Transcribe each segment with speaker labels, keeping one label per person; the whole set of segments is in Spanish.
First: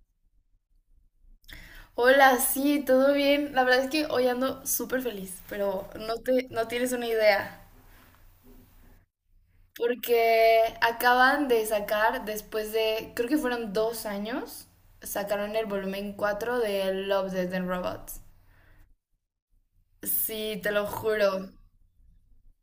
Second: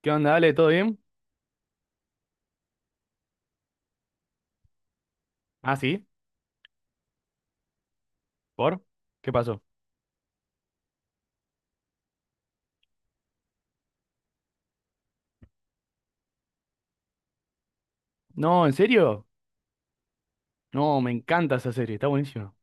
Speaker 1: ¿Qué onda, Ale? ¿Todo bien?
Speaker 2: Hola, sí, todo bien. La verdad es que hoy ando súper feliz,
Speaker 1: Ah,
Speaker 2: pero
Speaker 1: sí.
Speaker 2: no tienes una idea.
Speaker 1: ¿Por? ¿Qué pasó?
Speaker 2: Porque acaban de sacar, después de, creo que fueron dos años, sacaron el volumen 4 de Love, Death and Robots.
Speaker 1: No, ¿en serio?
Speaker 2: Sí, te lo
Speaker 1: No, me
Speaker 2: juro.
Speaker 1: encanta esa serie, está buenísima.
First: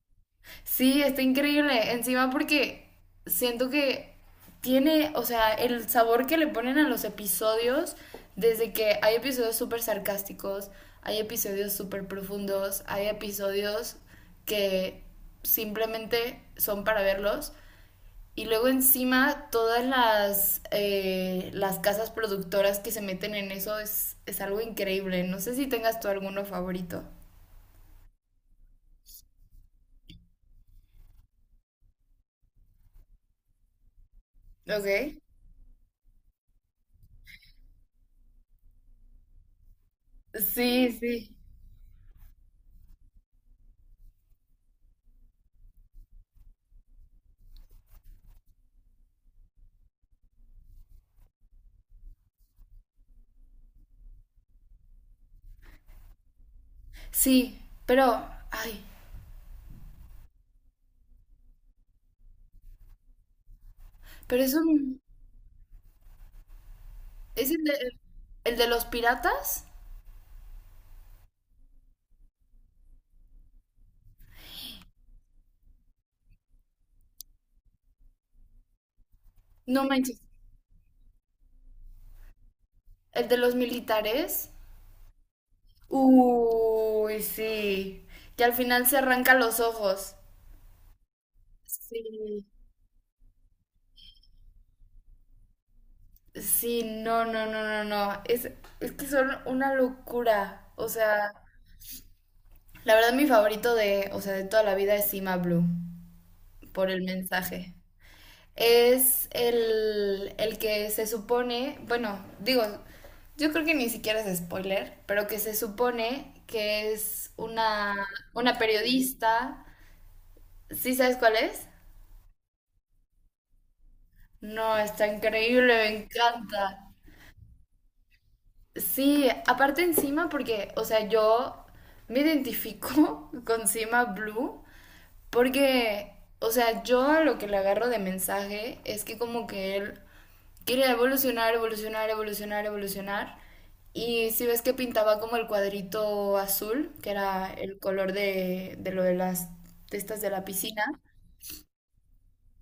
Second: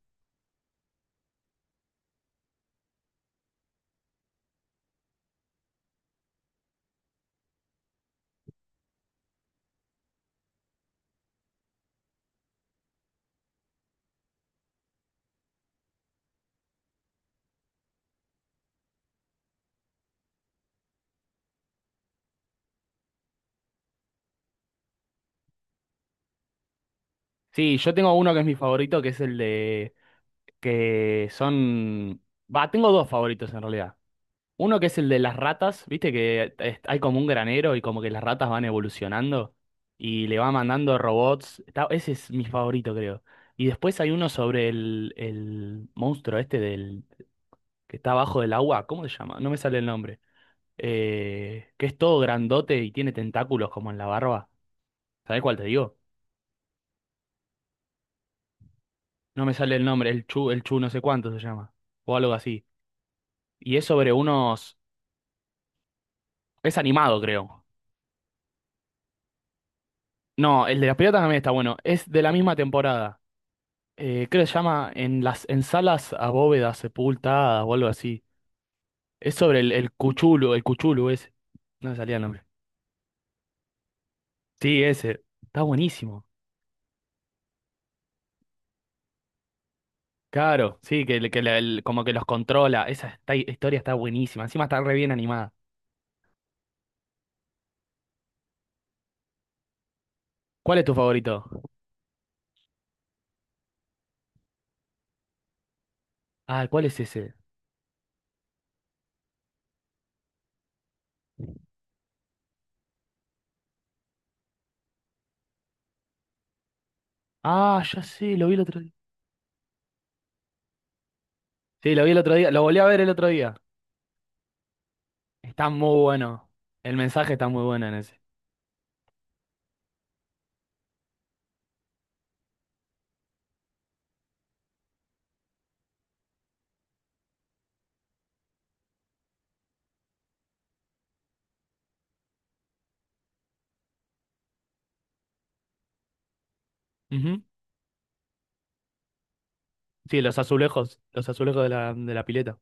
Speaker 2: Sí, está increíble. Encima porque siento que tiene, o sea, el sabor que le ponen a los episodios, desde que hay episodios súper sarcásticos, hay episodios súper profundos, hay episodios que simplemente son para verlos. Y luego encima todas las casas productoras que se meten en eso es algo increíble. No sé si tengas tú alguno favorito.
Speaker 1: Sí, yo tengo uno que es mi favorito, que es el de... que son... Va, tengo dos favoritos en realidad. Uno que es el
Speaker 2: Ok.
Speaker 1: de las ratas, viste que hay como un granero y como que las ratas van evolucionando y le va
Speaker 2: Sí,
Speaker 1: mandando
Speaker 2: sí.
Speaker 1: robots. Ese es mi favorito, creo. Y después hay uno sobre el monstruo este del... que está abajo del agua. ¿Cómo se llama? No me sale el nombre. Que es todo grandote y tiene tentáculos como en la barba. ¿Sabés cuál te digo?
Speaker 2: Sí, pero, ay,
Speaker 1: No me sale el nombre, el Chu no sé cuánto se llama, o algo así. Y es sobre
Speaker 2: pero
Speaker 1: unos... Es animado,
Speaker 2: es
Speaker 1: creo.
Speaker 2: el de los piratas,
Speaker 1: No, el de las piratas también está bueno. Es de la misma temporada. Creo que se llama En las en salas a bóvedas sepultadas o algo así. Es sobre el,
Speaker 2: no
Speaker 1: el
Speaker 2: manches,
Speaker 1: Cuchulu, el Cuchulu ese. No me salía el nombre.
Speaker 2: el de los militares.
Speaker 1: Sí, ese. Está buenísimo.
Speaker 2: Uy, sí, que al final se arranca los ojos.
Speaker 1: Claro, sí, que, como que los
Speaker 2: Sí,
Speaker 1: controla. Historia está buenísima. Encima está re bien animada.
Speaker 2: sí, no, no, no, no, no, es que son una locura.
Speaker 1: ¿Cuál es
Speaker 2: O
Speaker 1: tu
Speaker 2: sea,
Speaker 1: favorito?
Speaker 2: la verdad mi favorito de, o sea, de toda la vida es Cima Blue,
Speaker 1: Ah, ¿cuál
Speaker 2: por
Speaker 1: es
Speaker 2: el
Speaker 1: ese?
Speaker 2: mensaje. Es el que se supone, bueno, digo, yo creo que ni siquiera es spoiler, pero que se supone que
Speaker 1: Ah, ya sé, lo vi
Speaker 2: una
Speaker 1: el otro día.
Speaker 2: periodista. ¿Sí sabes cuál es?
Speaker 1: Sí, lo vi el otro día, lo volví a ver el otro día.
Speaker 2: No, está
Speaker 1: Está
Speaker 2: increíble, me
Speaker 1: muy bueno.
Speaker 2: encanta.
Speaker 1: El mensaje está muy bueno en ese.
Speaker 2: Sí, aparte encima porque, o sea, yo me identifico con Cima Blue porque, o sea, yo a lo que le agarro de mensaje es que como que él quería evolucionar, evolucionar, evolucionar, evolucionar. Y si ves que pintaba como el cuadrito azul, que
Speaker 1: Ujú.
Speaker 2: era el color de lo de las
Speaker 1: Sí,
Speaker 2: testas de la piscina.
Speaker 1: los azulejos de la pileta.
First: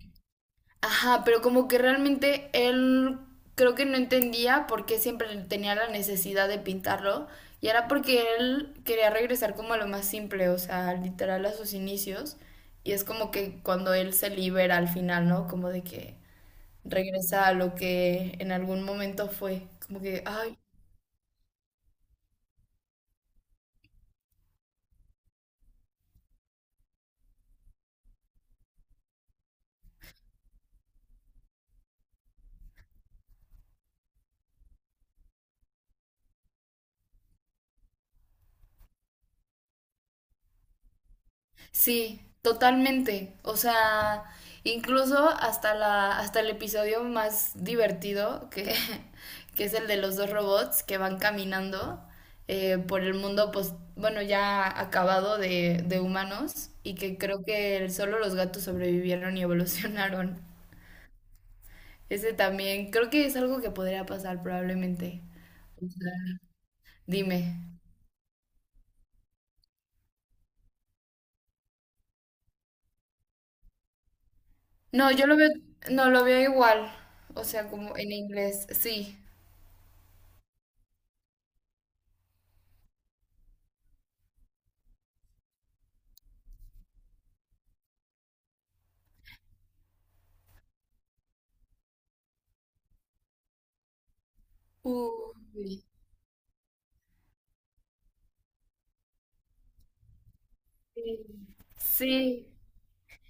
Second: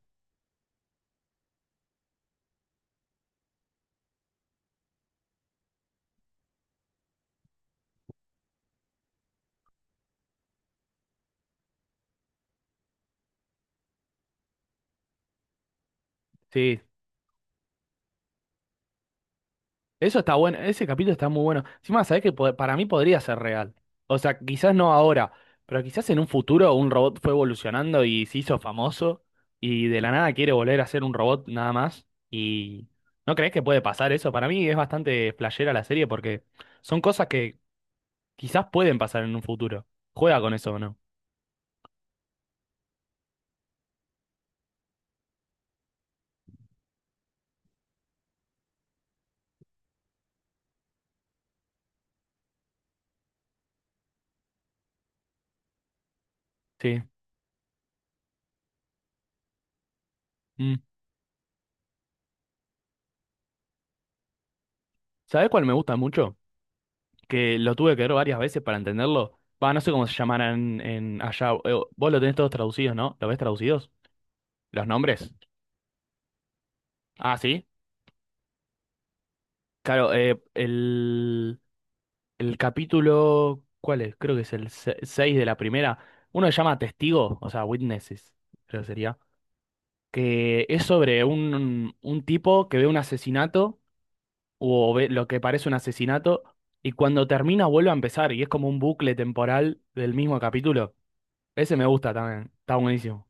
Speaker 2: Ajá, pero como que realmente él creo que no entendía por qué siempre tenía la necesidad de pintarlo. Y era porque él quería regresar como a lo más simple, o sea, literal a sus inicios. Y es como que cuando él se libera al final, ¿no? Como de que
Speaker 1: Sí,
Speaker 2: regresar a lo que en algún momento fue. Como
Speaker 1: eso
Speaker 2: que,
Speaker 1: está
Speaker 2: ay,
Speaker 1: bueno, ese capítulo está muy bueno. Encima, sabés que para mí podría ser real. O sea, quizás no ahora, pero quizás en un futuro un robot fue evolucionando y se hizo famoso y de la nada quiere volver a ser un robot nada más. ¿Y no crees que puede pasar eso? Para mí es bastante flashera la serie porque son cosas que quizás pueden pasar en un futuro. Juega con eso o no.
Speaker 2: sí, totalmente. O sea, incluso hasta el episodio más divertido, que, que es el de los dos robots que van caminando por el mundo, pues, bueno, ya acabado de humanos, y
Speaker 1: Sí.
Speaker 2: que creo que solo los gatos sobrevivieron y evolucionaron.
Speaker 1: Mm.
Speaker 2: Ese también, creo que es algo que podría pasar probablemente.
Speaker 1: ¿Sabés cuál me gusta mucho?
Speaker 2: Dime.
Speaker 1: Que lo tuve que ver varias veces para entenderlo. Va, no sé cómo se llamarán en allá. Vos lo tenés todos traducidos, ¿no? ¿Lo ves traducidos? ¿Los
Speaker 2: No, yo
Speaker 1: nombres?
Speaker 2: lo veo, no lo veo igual,
Speaker 1: Ah,
Speaker 2: o
Speaker 1: sí.
Speaker 2: sea, como en inglés, sí.
Speaker 1: Claro, el capítulo, ¿cuál es? Creo que es el 6 de la primera. Uno se llama Testigo, o sea, Witnesses, creo que sería. Que es sobre un tipo que ve un asesinato, o ve lo que parece un
Speaker 2: Uy,
Speaker 1: asesinato, y cuando termina vuelve a empezar, y es como un bucle temporal del mismo capítulo.
Speaker 2: sí.
Speaker 1: Ese me gusta
Speaker 2: Sí.
Speaker 1: también, está buenísimo.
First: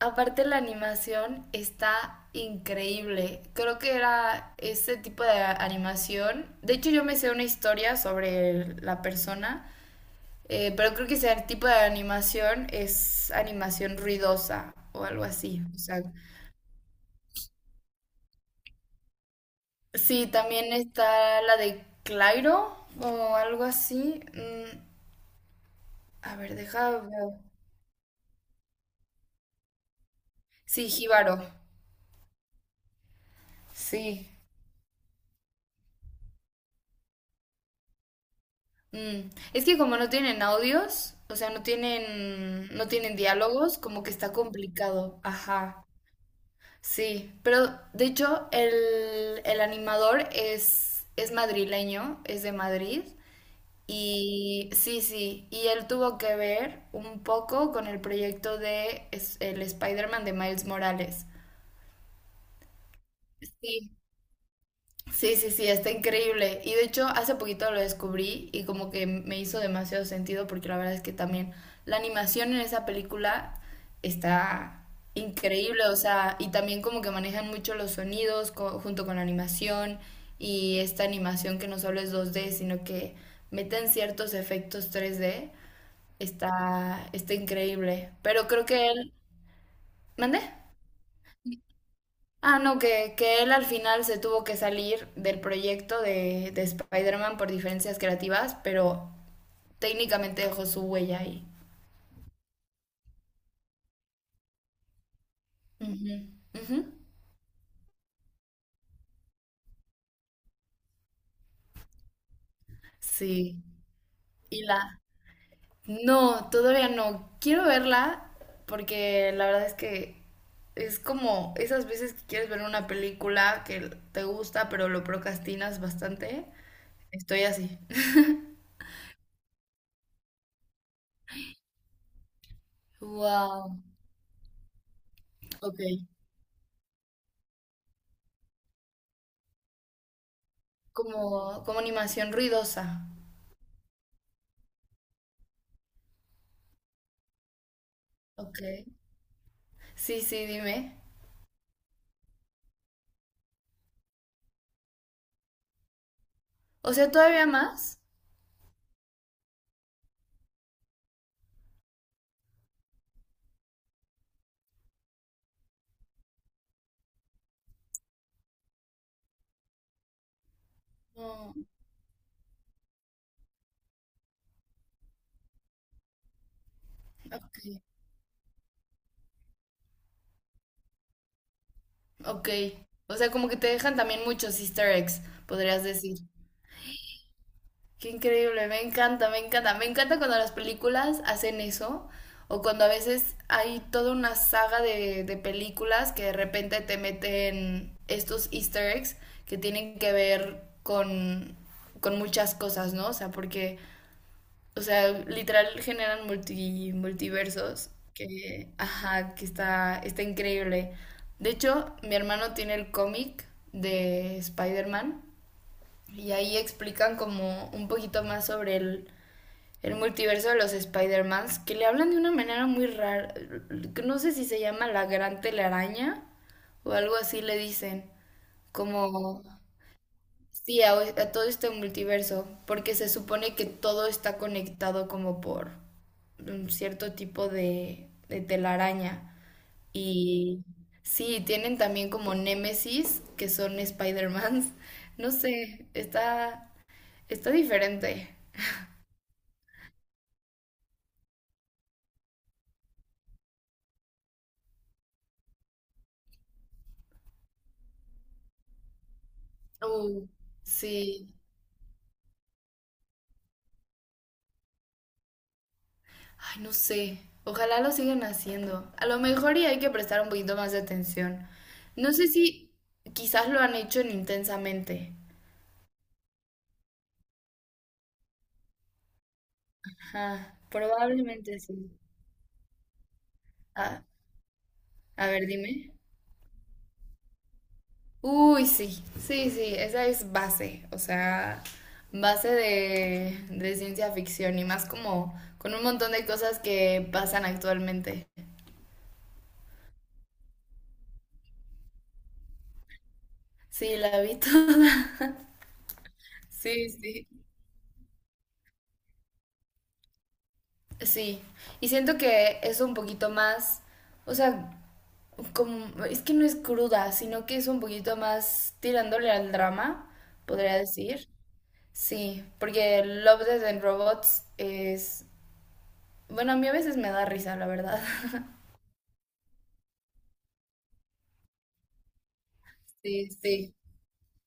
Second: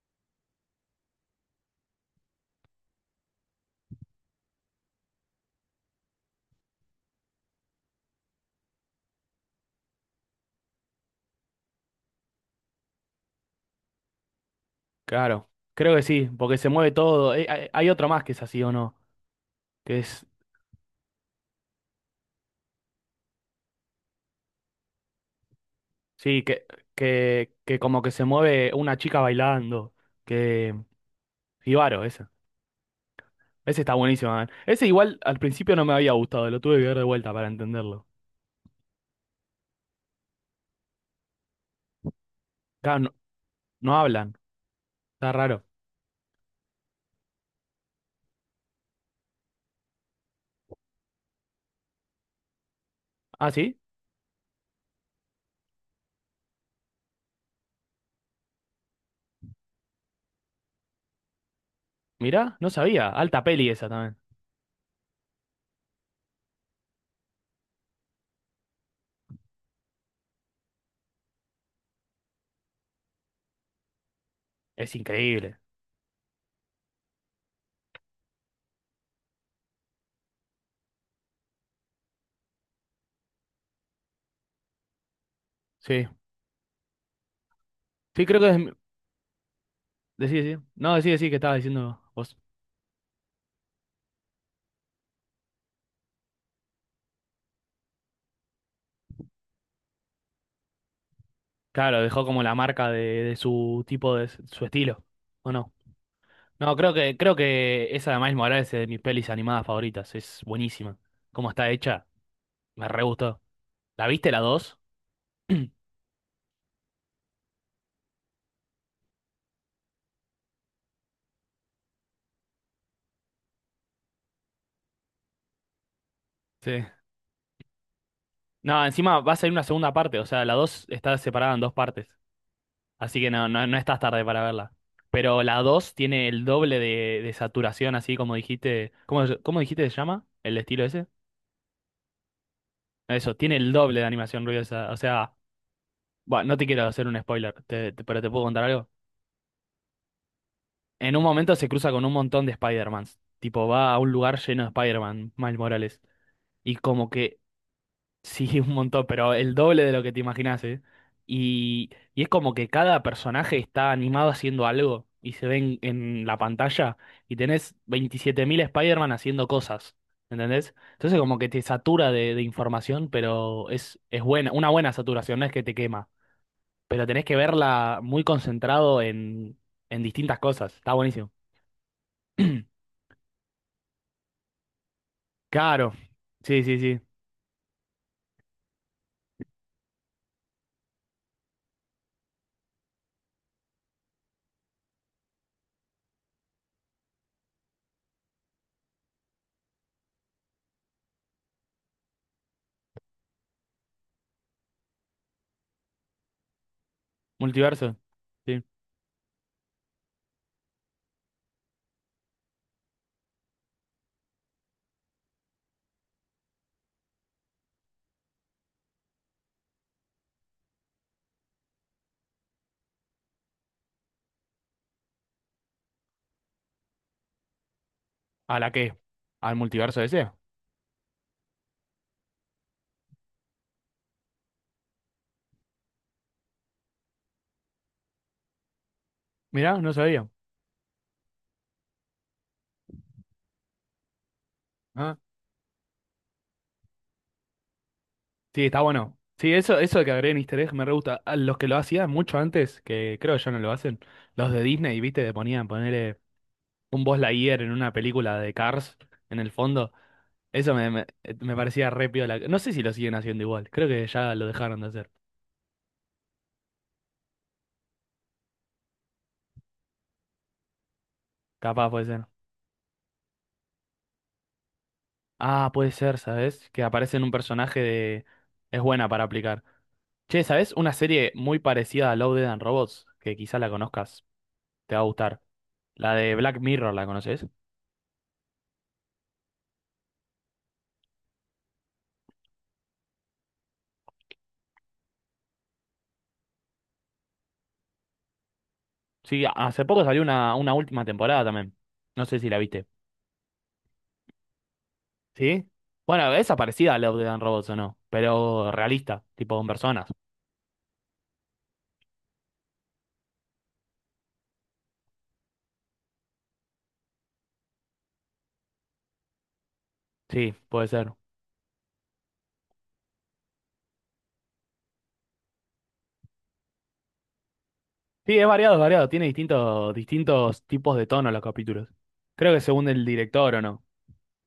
Speaker 2: Aparte la animación está increíble. Creo que era ese tipo de animación. De hecho, yo me sé una historia sobre la persona, pero creo que ese tipo de animación es animación ruidosa o algo
Speaker 1: Claro,
Speaker 2: así. O
Speaker 1: creo
Speaker 2: sea,
Speaker 1: que sí, porque se mueve todo. Hay otro más que es así o no, que es
Speaker 2: sí, también está la de Clairo o algo así. A
Speaker 1: sí,
Speaker 2: ver, deja ver.
Speaker 1: que como que se mueve una chica bailando. Que.
Speaker 2: Sí, Jíbaro.
Speaker 1: Ibaro, ese. Ese está buenísimo,
Speaker 2: Sí.
Speaker 1: man. Ese igual al principio no me había gustado, lo tuve que ver de vuelta para entenderlo.
Speaker 2: Es que como no tienen audios, o sea, no
Speaker 1: Claro, no,
Speaker 2: tienen diálogos,
Speaker 1: no
Speaker 2: como que está
Speaker 1: hablan,
Speaker 2: complicado.
Speaker 1: está raro.
Speaker 2: Ajá. Sí. Pero de hecho, el animador es madrileño, es de Madrid.
Speaker 1: Ah, sí,
Speaker 2: Y sí, sí. Y él tuvo que ver un poco con el proyecto de es- el Spider-Man de Miles Morales.
Speaker 1: mirá, no sabía. Alta peli esa
Speaker 2: Sí.
Speaker 1: también.
Speaker 2: Sí, sí, sí, está increíble. Y de hecho, hace poquito lo descubrí y como que me hizo demasiado sentido porque la verdad es que también la animación en esa película está
Speaker 1: Es increíble.
Speaker 2: increíble, o sea, y también como que manejan mucho los sonidos co- junto con la animación y esta animación que no solo es 2D, sino que meten ciertos efectos 3D,
Speaker 1: Sí.
Speaker 2: está, está increíble.
Speaker 1: Sí, creo
Speaker 2: Pero
Speaker 1: que es.
Speaker 2: creo que él...
Speaker 1: Decí,
Speaker 2: ¿Mandé?
Speaker 1: decí. No, decí, decí que estaba diciendo vos.
Speaker 2: Ah, no, que él al final se tuvo que salir del proyecto de Spider-Man por diferencias creativas, pero técnicamente dejó su huella ahí.
Speaker 1: Claro, dejó como la marca de su tipo de su estilo. ¿O no?
Speaker 2: Ujú,
Speaker 1: No,
Speaker 2: ujú.
Speaker 1: creo que esa de Miles Morales es de mis pelis animadas favoritas. Es buenísima. ¿Cómo está hecha? Me re gustó.
Speaker 2: Sí.
Speaker 1: ¿La viste la
Speaker 2: Y
Speaker 1: 2
Speaker 2: la... No, todavía no. Quiero verla porque la verdad es que es como esas veces que quieres ver una película que te gusta, pero lo procrastinas bastante.
Speaker 1: sí.
Speaker 2: Estoy así.
Speaker 1: No, encima va a salir una segunda parte, o sea, la 2 está separada en dos partes, así que no, no, no
Speaker 2: Wow.
Speaker 1: estás tarde para verla. Pero la
Speaker 2: Ok.
Speaker 1: 2 tiene el doble de saturación, así como dijiste, ¿cómo dijiste que se llama? ¿El estilo ese?
Speaker 2: Como, como animación ruidosa.
Speaker 1: Eso, tiene el doble de animación ruidosa, o sea, bueno, no te quiero hacer un spoiler, pero te puedo
Speaker 2: Ok.
Speaker 1: contar algo.
Speaker 2: Sí, sí, dime.
Speaker 1: En un momento se cruza con un montón de Spider-Mans, tipo va a un lugar lleno de Spider-Man, Miles Morales, y
Speaker 2: O
Speaker 1: como
Speaker 2: sea,
Speaker 1: que
Speaker 2: ¿todavía más?
Speaker 1: sí, un montón, pero el doble de lo que te imaginas, ¿eh? Y es como que cada personaje está animado haciendo algo y se ven en la pantalla y tenés 27.000 Spider-Man haciendo cosas, ¿entendés? Entonces como que
Speaker 2: No.
Speaker 1: te satura de información, pero es buena, una buena saturación, no es que te quema, pero tenés que
Speaker 2: Ok.
Speaker 1: verla muy concentrado en distintas cosas, está buenísimo.
Speaker 2: Ok. O sea, como que te dejan también muchos easter eggs, podrías
Speaker 1: Claro,
Speaker 2: decir.
Speaker 1: sí, sí, sí,
Speaker 2: Qué increíble, me encanta, me encanta. Me encanta cuando las películas hacen eso, o cuando a veces hay toda una saga de películas que de repente te meten estos easter eggs que tienen que ver con muchas cosas, ¿no? O sea, porque o sea, literal generan multi- multiversos
Speaker 1: multiverso, sí.
Speaker 2: que, ajá, que está, está increíble. De hecho, mi hermano tiene el cómic de Spider-Man y ahí explican como un poquito más sobre el multiverso de los Spider-Mans, que le hablan de una manera muy rara. No sé si se llama la gran telaraña o algo así le dicen.
Speaker 1: ¿A la qué?
Speaker 2: Como
Speaker 1: ¿Al multiverso ese?
Speaker 2: sí, a todo este multiverso, porque se supone que todo está conectado como por un cierto tipo de telaraña.
Speaker 1: Mirá, no sabía.
Speaker 2: Y sí, tienen también como némesis, que son Spider-Mans.
Speaker 1: Ah.
Speaker 2: No sé, está, está diferente.
Speaker 1: Sí, está bueno. Sí, eso de que agreguen easter egg me re gusta. A los que lo hacían mucho antes, que creo que ya no lo hacen, los de Disney, ¿viste? Que ponían ponerle un Buzz Lightyear en una película de Cars en el fondo.
Speaker 2: Uh, sí.
Speaker 1: Me parecía re piola. No sé si lo siguen haciendo igual. Creo que ya lo dejaron de hacer.
Speaker 2: Ay, no sé. Ojalá lo sigan haciendo. A lo mejor y hay que prestar un poquito más de atención.
Speaker 1: Capaz puede
Speaker 2: No
Speaker 1: ser.
Speaker 2: sé si quizás lo han hecho en intensamente.
Speaker 1: Ah, puede ser, ¿sabes? Que aparece en un personaje de... Es buena para aplicar. Che,
Speaker 2: Ajá,
Speaker 1: ¿sabes? Una serie
Speaker 2: probablemente
Speaker 1: muy
Speaker 2: sí.
Speaker 1: parecida a Love, Dead and Robots, que quizá la
Speaker 2: Ah,
Speaker 1: conozcas. Te va a
Speaker 2: a
Speaker 1: gustar.
Speaker 2: ver, dime.
Speaker 1: La de Black Mirror, ¿la conoces?
Speaker 2: Uy, sí, sí, sí, esa es base, o sea, base de ciencia ficción y más como con un montón de cosas que pasan actualmente.
Speaker 1: Sí, hace poco salió una última temporada también. No sé si la viste.
Speaker 2: Sí, la vi toda.
Speaker 1: ¿Sí? Bueno, esa es
Speaker 2: Sí,
Speaker 1: parecida a Love,
Speaker 2: sí,
Speaker 1: Death and Robots o no, pero realista, tipo con personas.
Speaker 2: sí. Y siento que es un poquito más, o sea, como, es que no es cruda, sino que es un poquito más tirándole al drama,
Speaker 1: Sí,
Speaker 2: podría
Speaker 1: puede ser.
Speaker 2: decir. Sí, porque Love, Death and Robots es... Bueno, a mí a veces me da risa, la verdad.
Speaker 1: Sí, es variado, es variado. Tiene distintos, distintos tipos de tono los capítulos. Creo que según el
Speaker 2: Sí,
Speaker 1: director o
Speaker 2: sí.
Speaker 1: no.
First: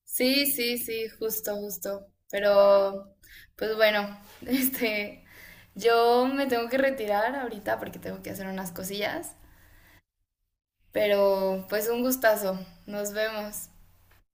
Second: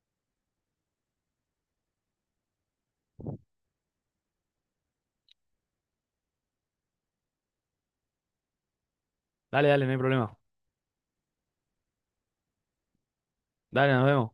Speaker 2: Sí, sí, sí, justo, justo. Pero, pues bueno, este... Yo me tengo que retirar ahorita porque tengo que hacer unas cosillas.
Speaker 1: Dale, dale, no hay problema.
Speaker 2: Pero, pues un gustazo. Nos vemos.
Speaker 1: Dale, nos vemos.